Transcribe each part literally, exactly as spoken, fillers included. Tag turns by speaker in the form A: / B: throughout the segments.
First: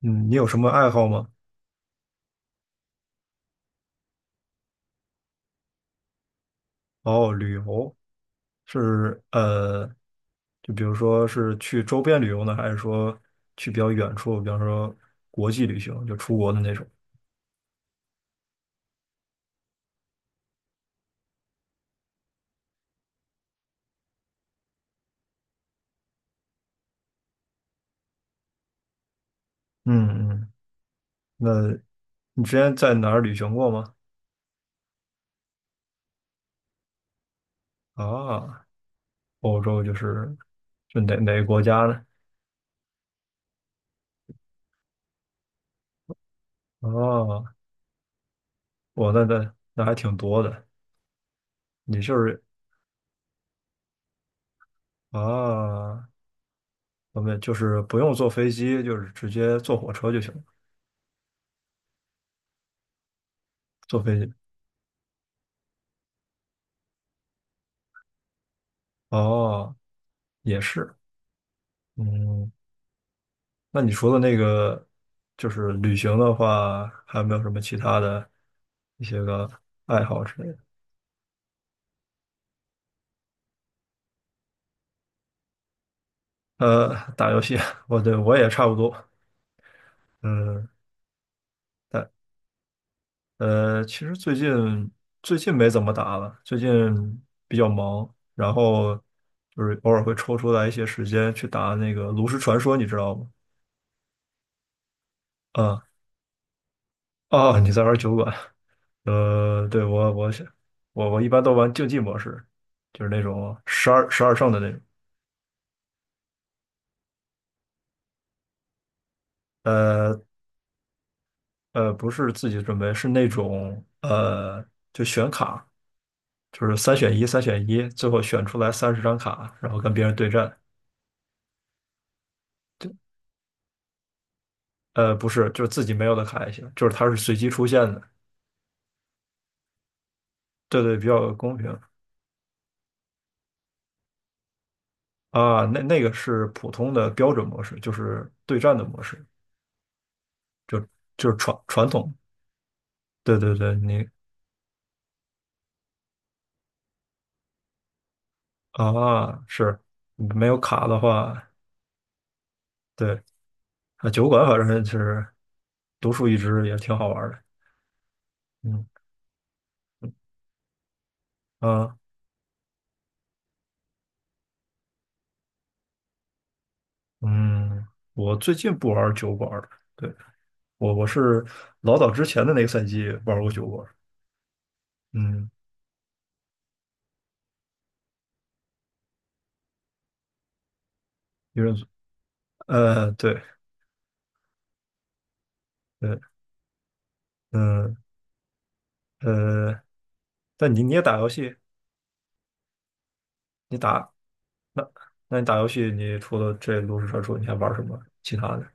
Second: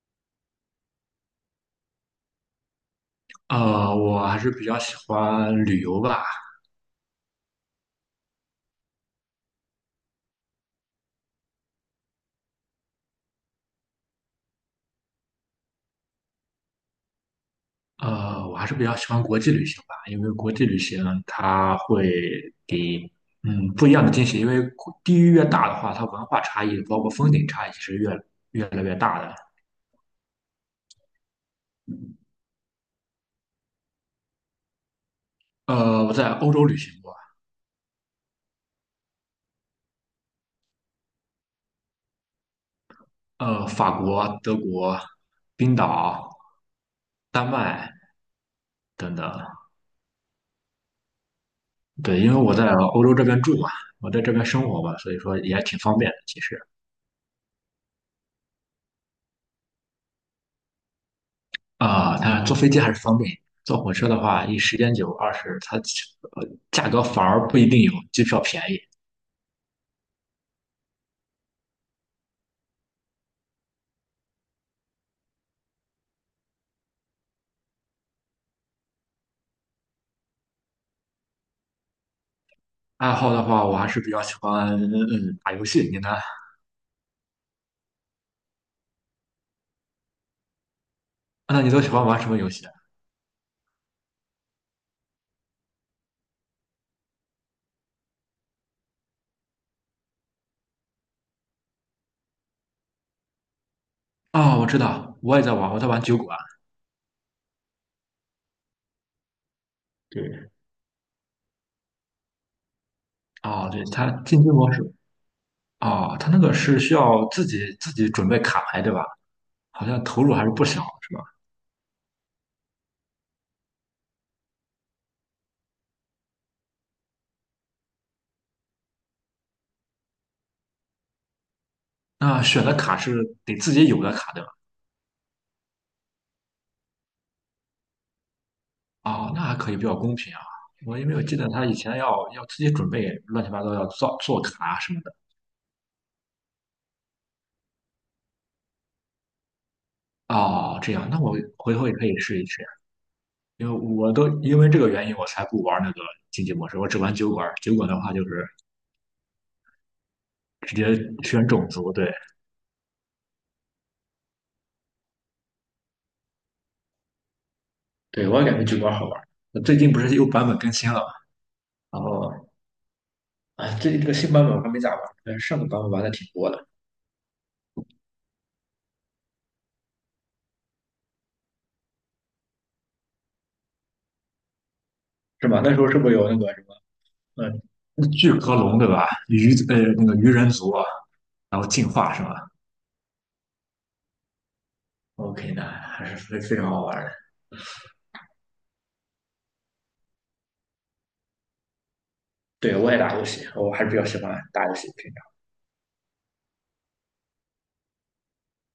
A: 嗯，你有什么爱好吗？
B: 呃，我还是比较喜欢旅游吧，
A: 哦，旅游是呃，就比如说是去周边旅游呢，还是说去比较远处，比方说国际旅行，就出国的那种？
B: 呃，我还是比较喜欢国际旅行吧，因为国际旅行它会给嗯不一样的惊喜，因为地域越大的话，它文化差异包括风景差异是越越来越大的。
A: 嗯嗯，那你之前在哪儿旅行过吗？
B: 呃，我在欧洲旅行过，
A: 啊，欧洲就是就哪哪个国家呢？
B: 呃，法国、德国、冰岛、丹
A: 哦，
B: 麦
A: 我
B: 等
A: 那
B: 等，
A: 那那还挺多的。你就
B: 对，因为
A: 是。
B: 我在欧洲这边住嘛，我在这边生活嘛，所以说也挺方
A: 啊，
B: 便的，其实。
A: 我们就是不用坐飞机，就是直接坐火车就行了，
B: 啊，它坐飞机还是方便，坐火
A: 坐
B: 车
A: 飞
B: 的
A: 机。
B: 话，一时间久，二是它呃价格反而不一定有机票便宜。
A: 哦，也是。嗯，那你除了那个，就是旅行的话，还有没有什么其他的一些个爱好之类的？
B: 爱好的话，我还是比较喜欢嗯嗯打游戏。你呢？啊
A: 呃，打游戏，我对我也差不多。嗯，
B: 那你都喜欢
A: 但
B: 玩什么游戏啊？
A: 呃，其实最近最近没怎么打了，最近比较忙，然后就是偶尔会抽出来一些时间去打那个炉石传说，你知道吗？
B: 啊，我知道，我也在玩，我
A: 啊、
B: 在玩酒馆。
A: 哦，你在玩酒馆？呃，对，我我想
B: 对，
A: 我我一般都玩竞技模式。就是那种
B: 哦，对，
A: 十二
B: 它
A: 十二
B: 竞技
A: 胜的那
B: 模
A: 种。
B: 式，哦，它那个是需要自己自己准备卡牌，对吧？好像投
A: 呃
B: 入还是不小，是吧？
A: 呃，不是自己准备，是那种呃，就选卡，就是三选一，三选一，最后选出来三十张卡，然后跟别人对战。
B: 那选的
A: 对，
B: 卡是得自己有的卡，对吧？
A: 呃，不是，就是自己没有的卡也行，就是它是随机出现的。
B: 哦，那还可以比较公平啊。
A: 对对，
B: 我
A: 比
B: 因为我
A: 较
B: 记得
A: 公
B: 他
A: 平
B: 以前要要自己准备乱七八糟要造做卡什么的。
A: 啊。那那个是普通的标准模式，就是对战的模式，
B: 哦，这样，那
A: 就是
B: 我
A: 传
B: 回头
A: 传
B: 也可
A: 统。
B: 以试一试，
A: 对对
B: 因
A: 对，
B: 为
A: 你
B: 我都因为这个原因我才不玩那个竞技模式，我只玩酒馆。酒馆的话就是
A: 啊是没有
B: 直接
A: 卡的
B: 选
A: 话，
B: 种族，对
A: 对啊，酒馆反正就是独树一帜，也挺好玩的。
B: 对，我也感觉酒
A: 嗯
B: 馆好玩。最近不是又版本更新了嘛，
A: 啊。
B: 然后哎，最近这个新版本我还没咋玩，但是上个版本玩的挺多的，
A: 嗯，我最近不玩酒馆二了。对，我我是老早之前的那个赛季玩过酒馆二。
B: 是
A: 嗯，
B: 吧？那时候是不是有那个什么，嗯，巨壳龙对吧？鱼呃那个鱼人族，然
A: 因
B: 后
A: 为
B: 进化是吧？
A: 呃，对
B: OK，那还是
A: 对，
B: 非非常好玩的。
A: 嗯呃，但你你也打游戏，
B: 对，我也打游戏，我
A: 你
B: 还是比较
A: 打
B: 喜欢打游
A: 那
B: 戏。平
A: 那你打游戏，你除了这炉石传说，你还玩什么其他的？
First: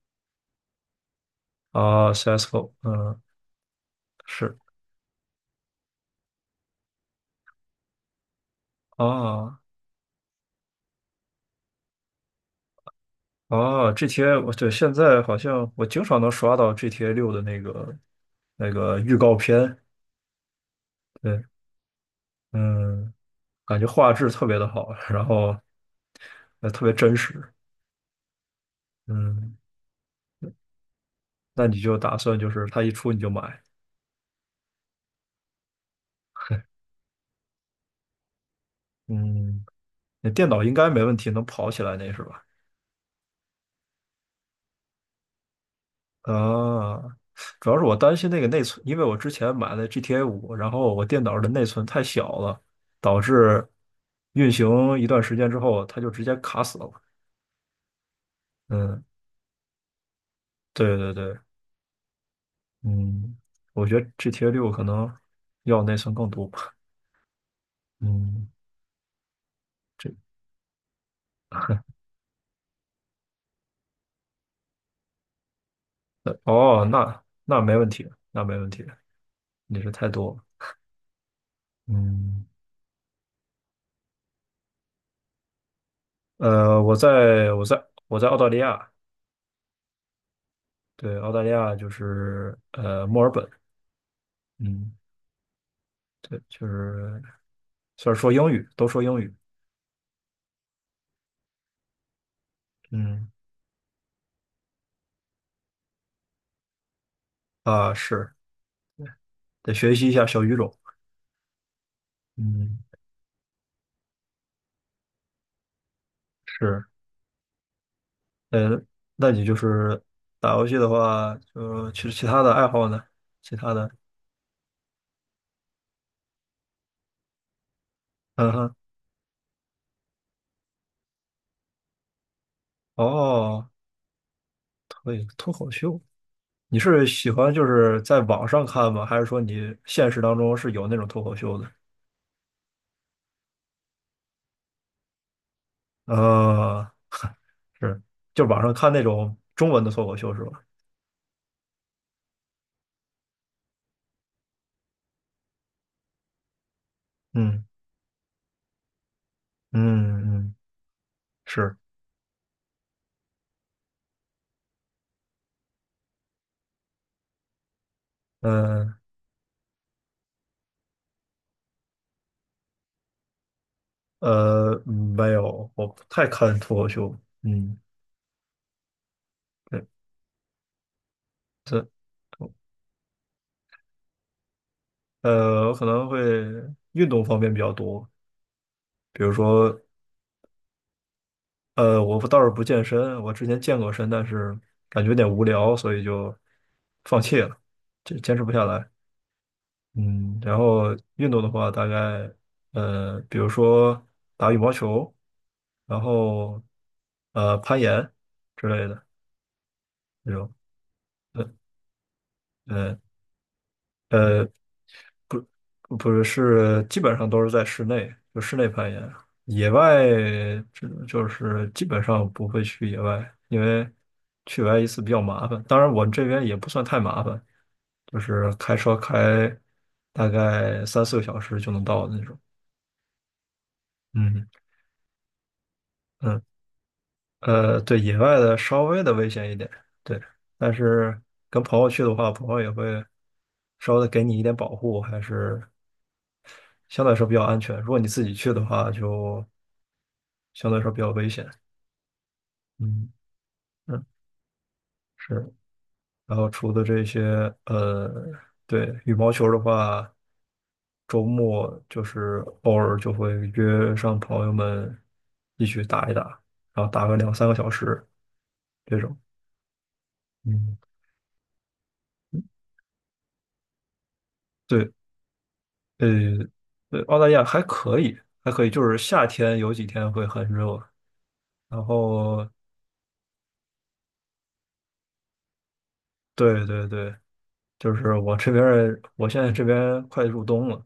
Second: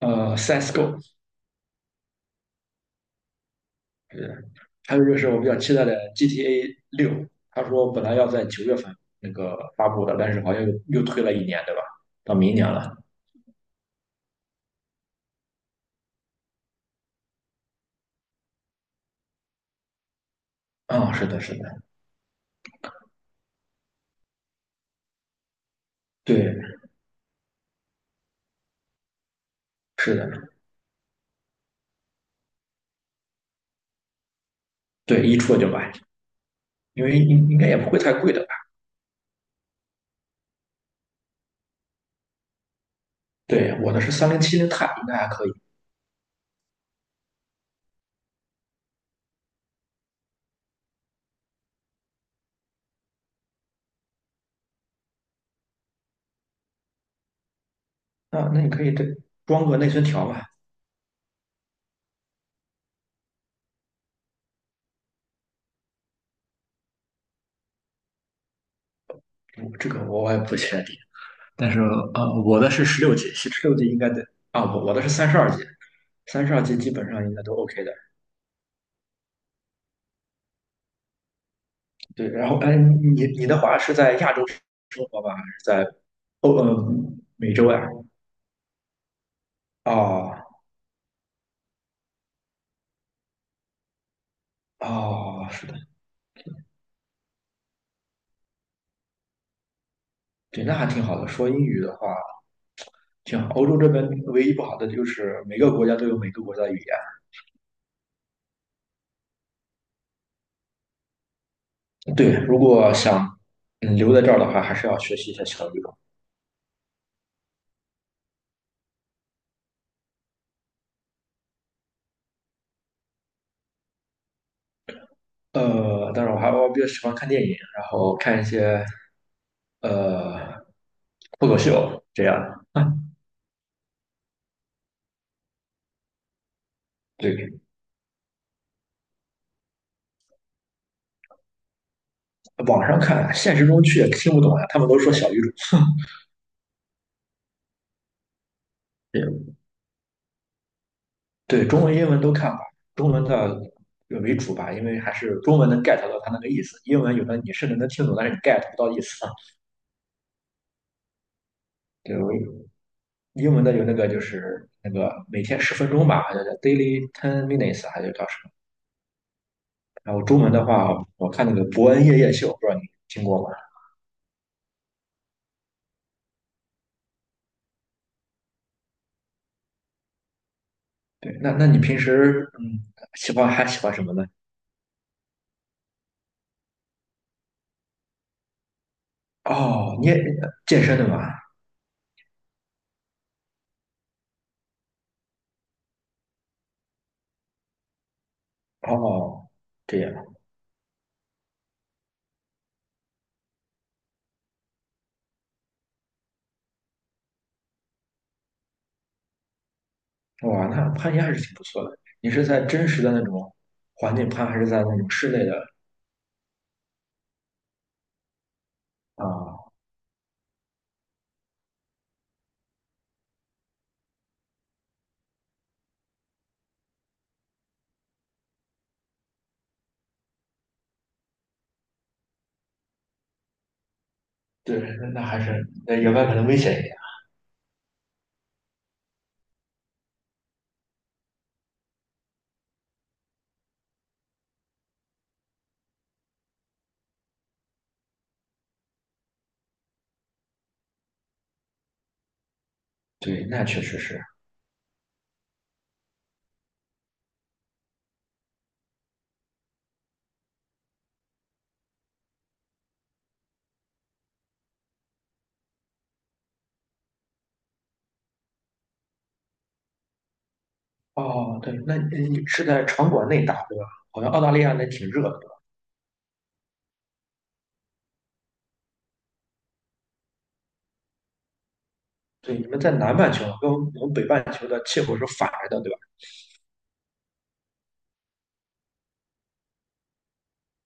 B: 常，呃，C S:G O，
A: 啊，C S go，嗯，
B: 对，
A: 是
B: 还有就是我比较期待的 G T A 六，他说本来要在九月份那个
A: 啊
B: 发布的，但是好像又又推了一年，对吧？到明年了。
A: 啊，GTA，我对现在好像我经常能刷到 GTA 六的那个那个预告片。
B: 啊，是的，
A: 对，
B: 是的，
A: 嗯。感觉画质特别的好，然后
B: 对，
A: 呃特别真实。嗯，
B: 是的，
A: 那你就打算就是它一出你就买？
B: 对，一出了就买，因为应应该也不会太贵的吧？
A: 嗯，那电脑应该没问题，能跑起来那是吧？
B: 对，我的是三零七零钛，应该还可以。
A: 啊，主要是我担心那个内存，因为我之前买了 G T A 五，然后我电脑的内存太小了，导致运行一段时间之后，它就直接卡死了。
B: 啊，那你可以
A: 嗯，
B: 这装个内存条吧？
A: 对对对，嗯，我觉得 GTA 六可能要内存更多吧。嗯。
B: 我这个我也不确定。但是呃，我的是十六级，十六级应该得啊，我我的是三十二级，
A: 呃
B: 三十二级
A: 哦，
B: 基本上
A: 那
B: 应该都
A: 那没
B: OK
A: 问
B: 的。
A: 题，那没问题，你是太多了。
B: 对，
A: 嗯，
B: 然后哎，你你的话是在亚洲生活吧，还是在欧
A: 呃，
B: 呃
A: 我在
B: 美
A: 我
B: 洲呀？
A: 在我在澳大利亚，
B: 哦
A: 对，澳大利亚就是呃墨尔本，嗯，
B: 哦，是的，
A: 对，就是虽然说英语，都说英语，
B: 对，那还挺好的。说英语的话，
A: 嗯
B: 挺好。欧洲这边唯一不好的就是每个国家都有每个国家的语言。
A: 啊是得学习一下小语种，
B: 对，如
A: 嗯
B: 果想嗯留在这儿的话，还是要学习一下小语种。
A: 是，呃，那你就是打游戏的话，就其实其他的爱好呢？其他的，
B: 呃，当然我还我比较喜欢看电影，然后看一
A: 嗯哼，
B: 些呃脱口秀这样的。
A: 哦，脱脱口秀，你是喜欢
B: 对，
A: 就是在网上看吗？还是说你现实当中是有那种脱口秀的？
B: 网上看，现实中去也听不懂呀，他们都说小语种。
A: 呃，是，就网上看那
B: 也
A: 种中文的脱口秀是吧？
B: 对，对中文、英文都看吧，中文的为主吧，因为还是中文能 get 到它那个意思，英文有的你
A: 嗯
B: 甚至能听懂，但是你 get 不到意思啊。
A: 嗯嗯，是，
B: 对，我英文的有那个就是那个每天十分钟吧，好像叫 daily ten minutes，还是叫什么？
A: 嗯
B: 然后中文的话，我看那个《伯恩夜夜秀》，不知道你听过吗？
A: 呃，嗯没有，我不太看脱口秀。嗯，对，
B: 对，那那你
A: 这
B: 平时嗯喜欢还喜欢什么呢？
A: 呃，我可能会运动方面比较多，比如说
B: 哦，你也健身的嘛？
A: 呃，我不倒是不健身，我之前健过身，但是感觉有点无聊，所以就放弃了，这坚持不下来。
B: 哦，这样，
A: 嗯，然后运动的话，大概呃，比如说打羽毛球，然后呃攀岩之类的那种，
B: 哇，那攀岩还是挺不错的。你是在真
A: 嗯
B: 实的那种环境攀，
A: 呃，
B: 还是在那种室内的
A: 呃不是，是基本上都是在室内，就室内攀岩，
B: 啊？
A: 野外这就是基本上不会去野外，因为去野外一次比较麻烦。当然，我这边也不算太麻烦，就是开车开大概三四个小时就能到的那种。嗯。
B: 对，那那还是那野外可
A: 嗯，
B: 能危险一点。
A: 呃，对，野外的稍微的危险一点，对，但是跟朋友去的话，朋友也会稍微的给你一点保护，还是相对来说比较安全。如果你自己去的话，就相对来说比较危险。嗯
B: 对，那确实
A: 嗯，
B: 是。
A: 是。然后除了这些，呃，对，羽毛球的话，周末就是偶尔就会约上朋友们一起打一打，然后打个两三个小时这种。嗯。
B: 哦，对，那你你是在场馆内打对吧？好像澳大利亚那
A: 对，
B: 挺热的，对吧？
A: 呃呃，澳大利亚还可以，还可以，就是夏天有几天会很热，然后
B: 对，你们在南半球跟我们北半球的气候是反着的，对吧？
A: 对对对，就是我这边儿我现在这边快入冬了，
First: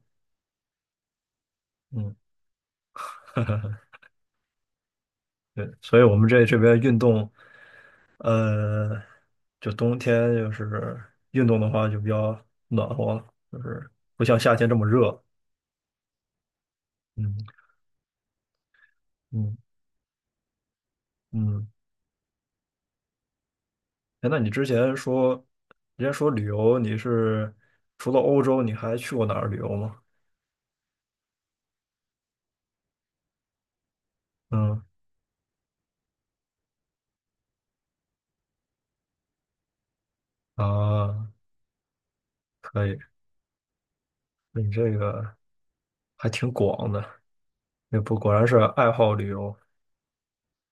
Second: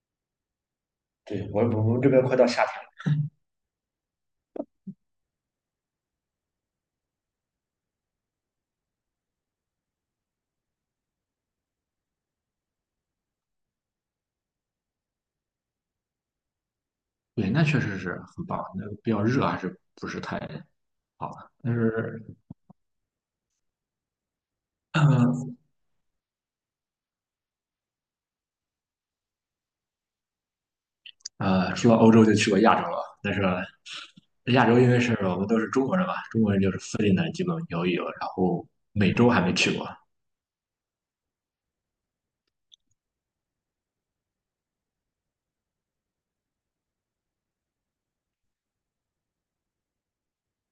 B: 对，我我们这
A: 嗯，
B: 边快到夏天了。
A: 对，所以我们这这边运动，呃，就冬天就是运动的话就比较暖和了，就是不像夏天这么热，嗯
B: 对，那确实是很棒，那比较热
A: 嗯
B: 还是不是太好。
A: 嗯，
B: 但是，
A: 哎，那你之前说，
B: 嗯
A: 人家说旅游，你是除了欧洲，你还去过哪儿旅游吗？
B: 呃，说到欧洲就去过亚洲了，但是亚洲
A: 嗯。
B: 因为是我们都是中国人嘛，中国人就是附近的基本游一游，然后美洲还没去过，
A: 啊，可以，你这个还挺广的，也不果然是爱好旅游。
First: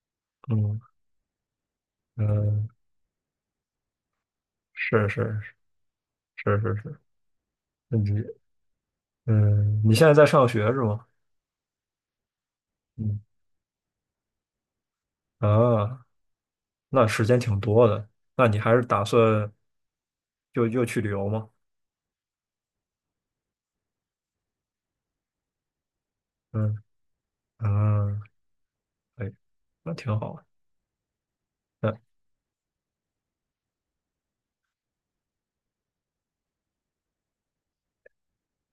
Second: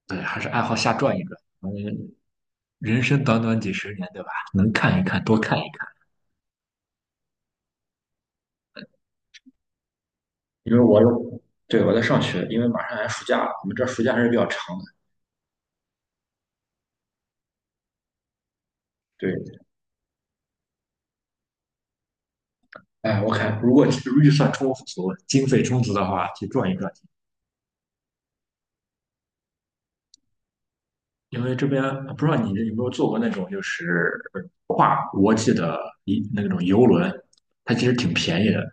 B: 对，还是爱好
A: 嗯
B: 瞎转一转。反
A: 嗯，
B: 人生短短几十年，对吧？能看一
A: 是
B: 看，
A: 是
B: 多看一看。
A: 是是是，那你嗯，你现在在上学
B: 因为
A: 是
B: 我
A: 吗？
B: 有，对，我在上学，因为马上要
A: 嗯
B: 暑假了，我们这暑假还是比较长的。
A: 啊，那时间挺多的，那你还是打
B: 对，
A: 算就又去旅游吗？
B: 哎，我看如果预算充足、经费充足的话，去转一
A: 嗯
B: 转。
A: 嗯，可以，那挺好。
B: 因为这边
A: 嗯
B: 不知道你有没有坐过那种就是跨国际的一那种游轮，它其实挺便宜的，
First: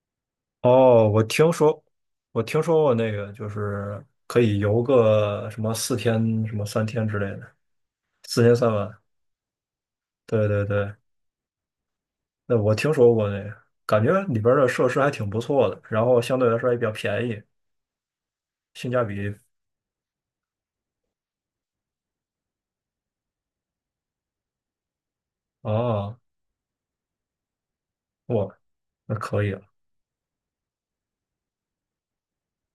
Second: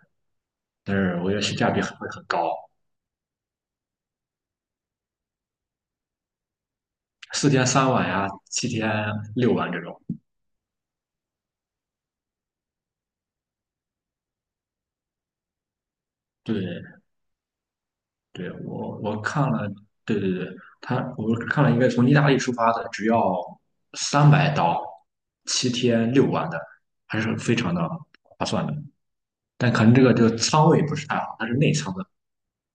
B: 但
A: 哦，
B: 是
A: 我
B: 我觉得
A: 听
B: 性价比
A: 说
B: 很会很
A: 我
B: 高，
A: 听说过那个，就是可以游个什么四天、什么三天之类
B: 四
A: 的，
B: 天三晚呀，
A: 四天
B: 七
A: 三
B: 天
A: 晚。
B: 六晚这种。
A: 对对对，那我听说过那个，感觉里边儿的设施还挺不错的，然后相对来说也比较
B: 对
A: 便宜，
B: 对，
A: 性
B: 我
A: 价
B: 我
A: 比
B: 看了，对对对，他我看了一个从意大利出发的，只要三百刀，七天
A: 哦，
B: 六晚的，还是非常的划
A: 哇，
B: 算的。
A: 那可以了。
B: 但可能这个就仓位不是太好，它是内仓的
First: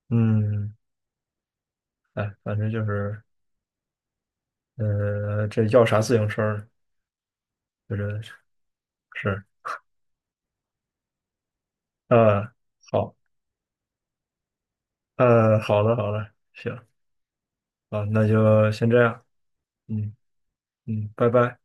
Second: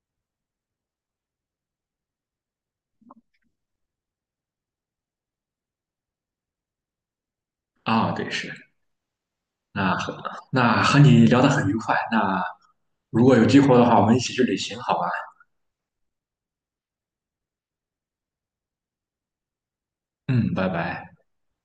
A: 嗯，哎，反正就是，呃，这要啥自行车呢？就
B: 啊，
A: 是
B: 对，是。
A: 是，
B: 那和那和你聊得很愉快，那
A: 嗯，好，
B: 如果有机会的话，我们一起去旅行，好吧？
A: 嗯，好的，好的，行，啊，那就先这样，嗯
B: 嗯，拜
A: 嗯，
B: 拜。
A: 拜拜。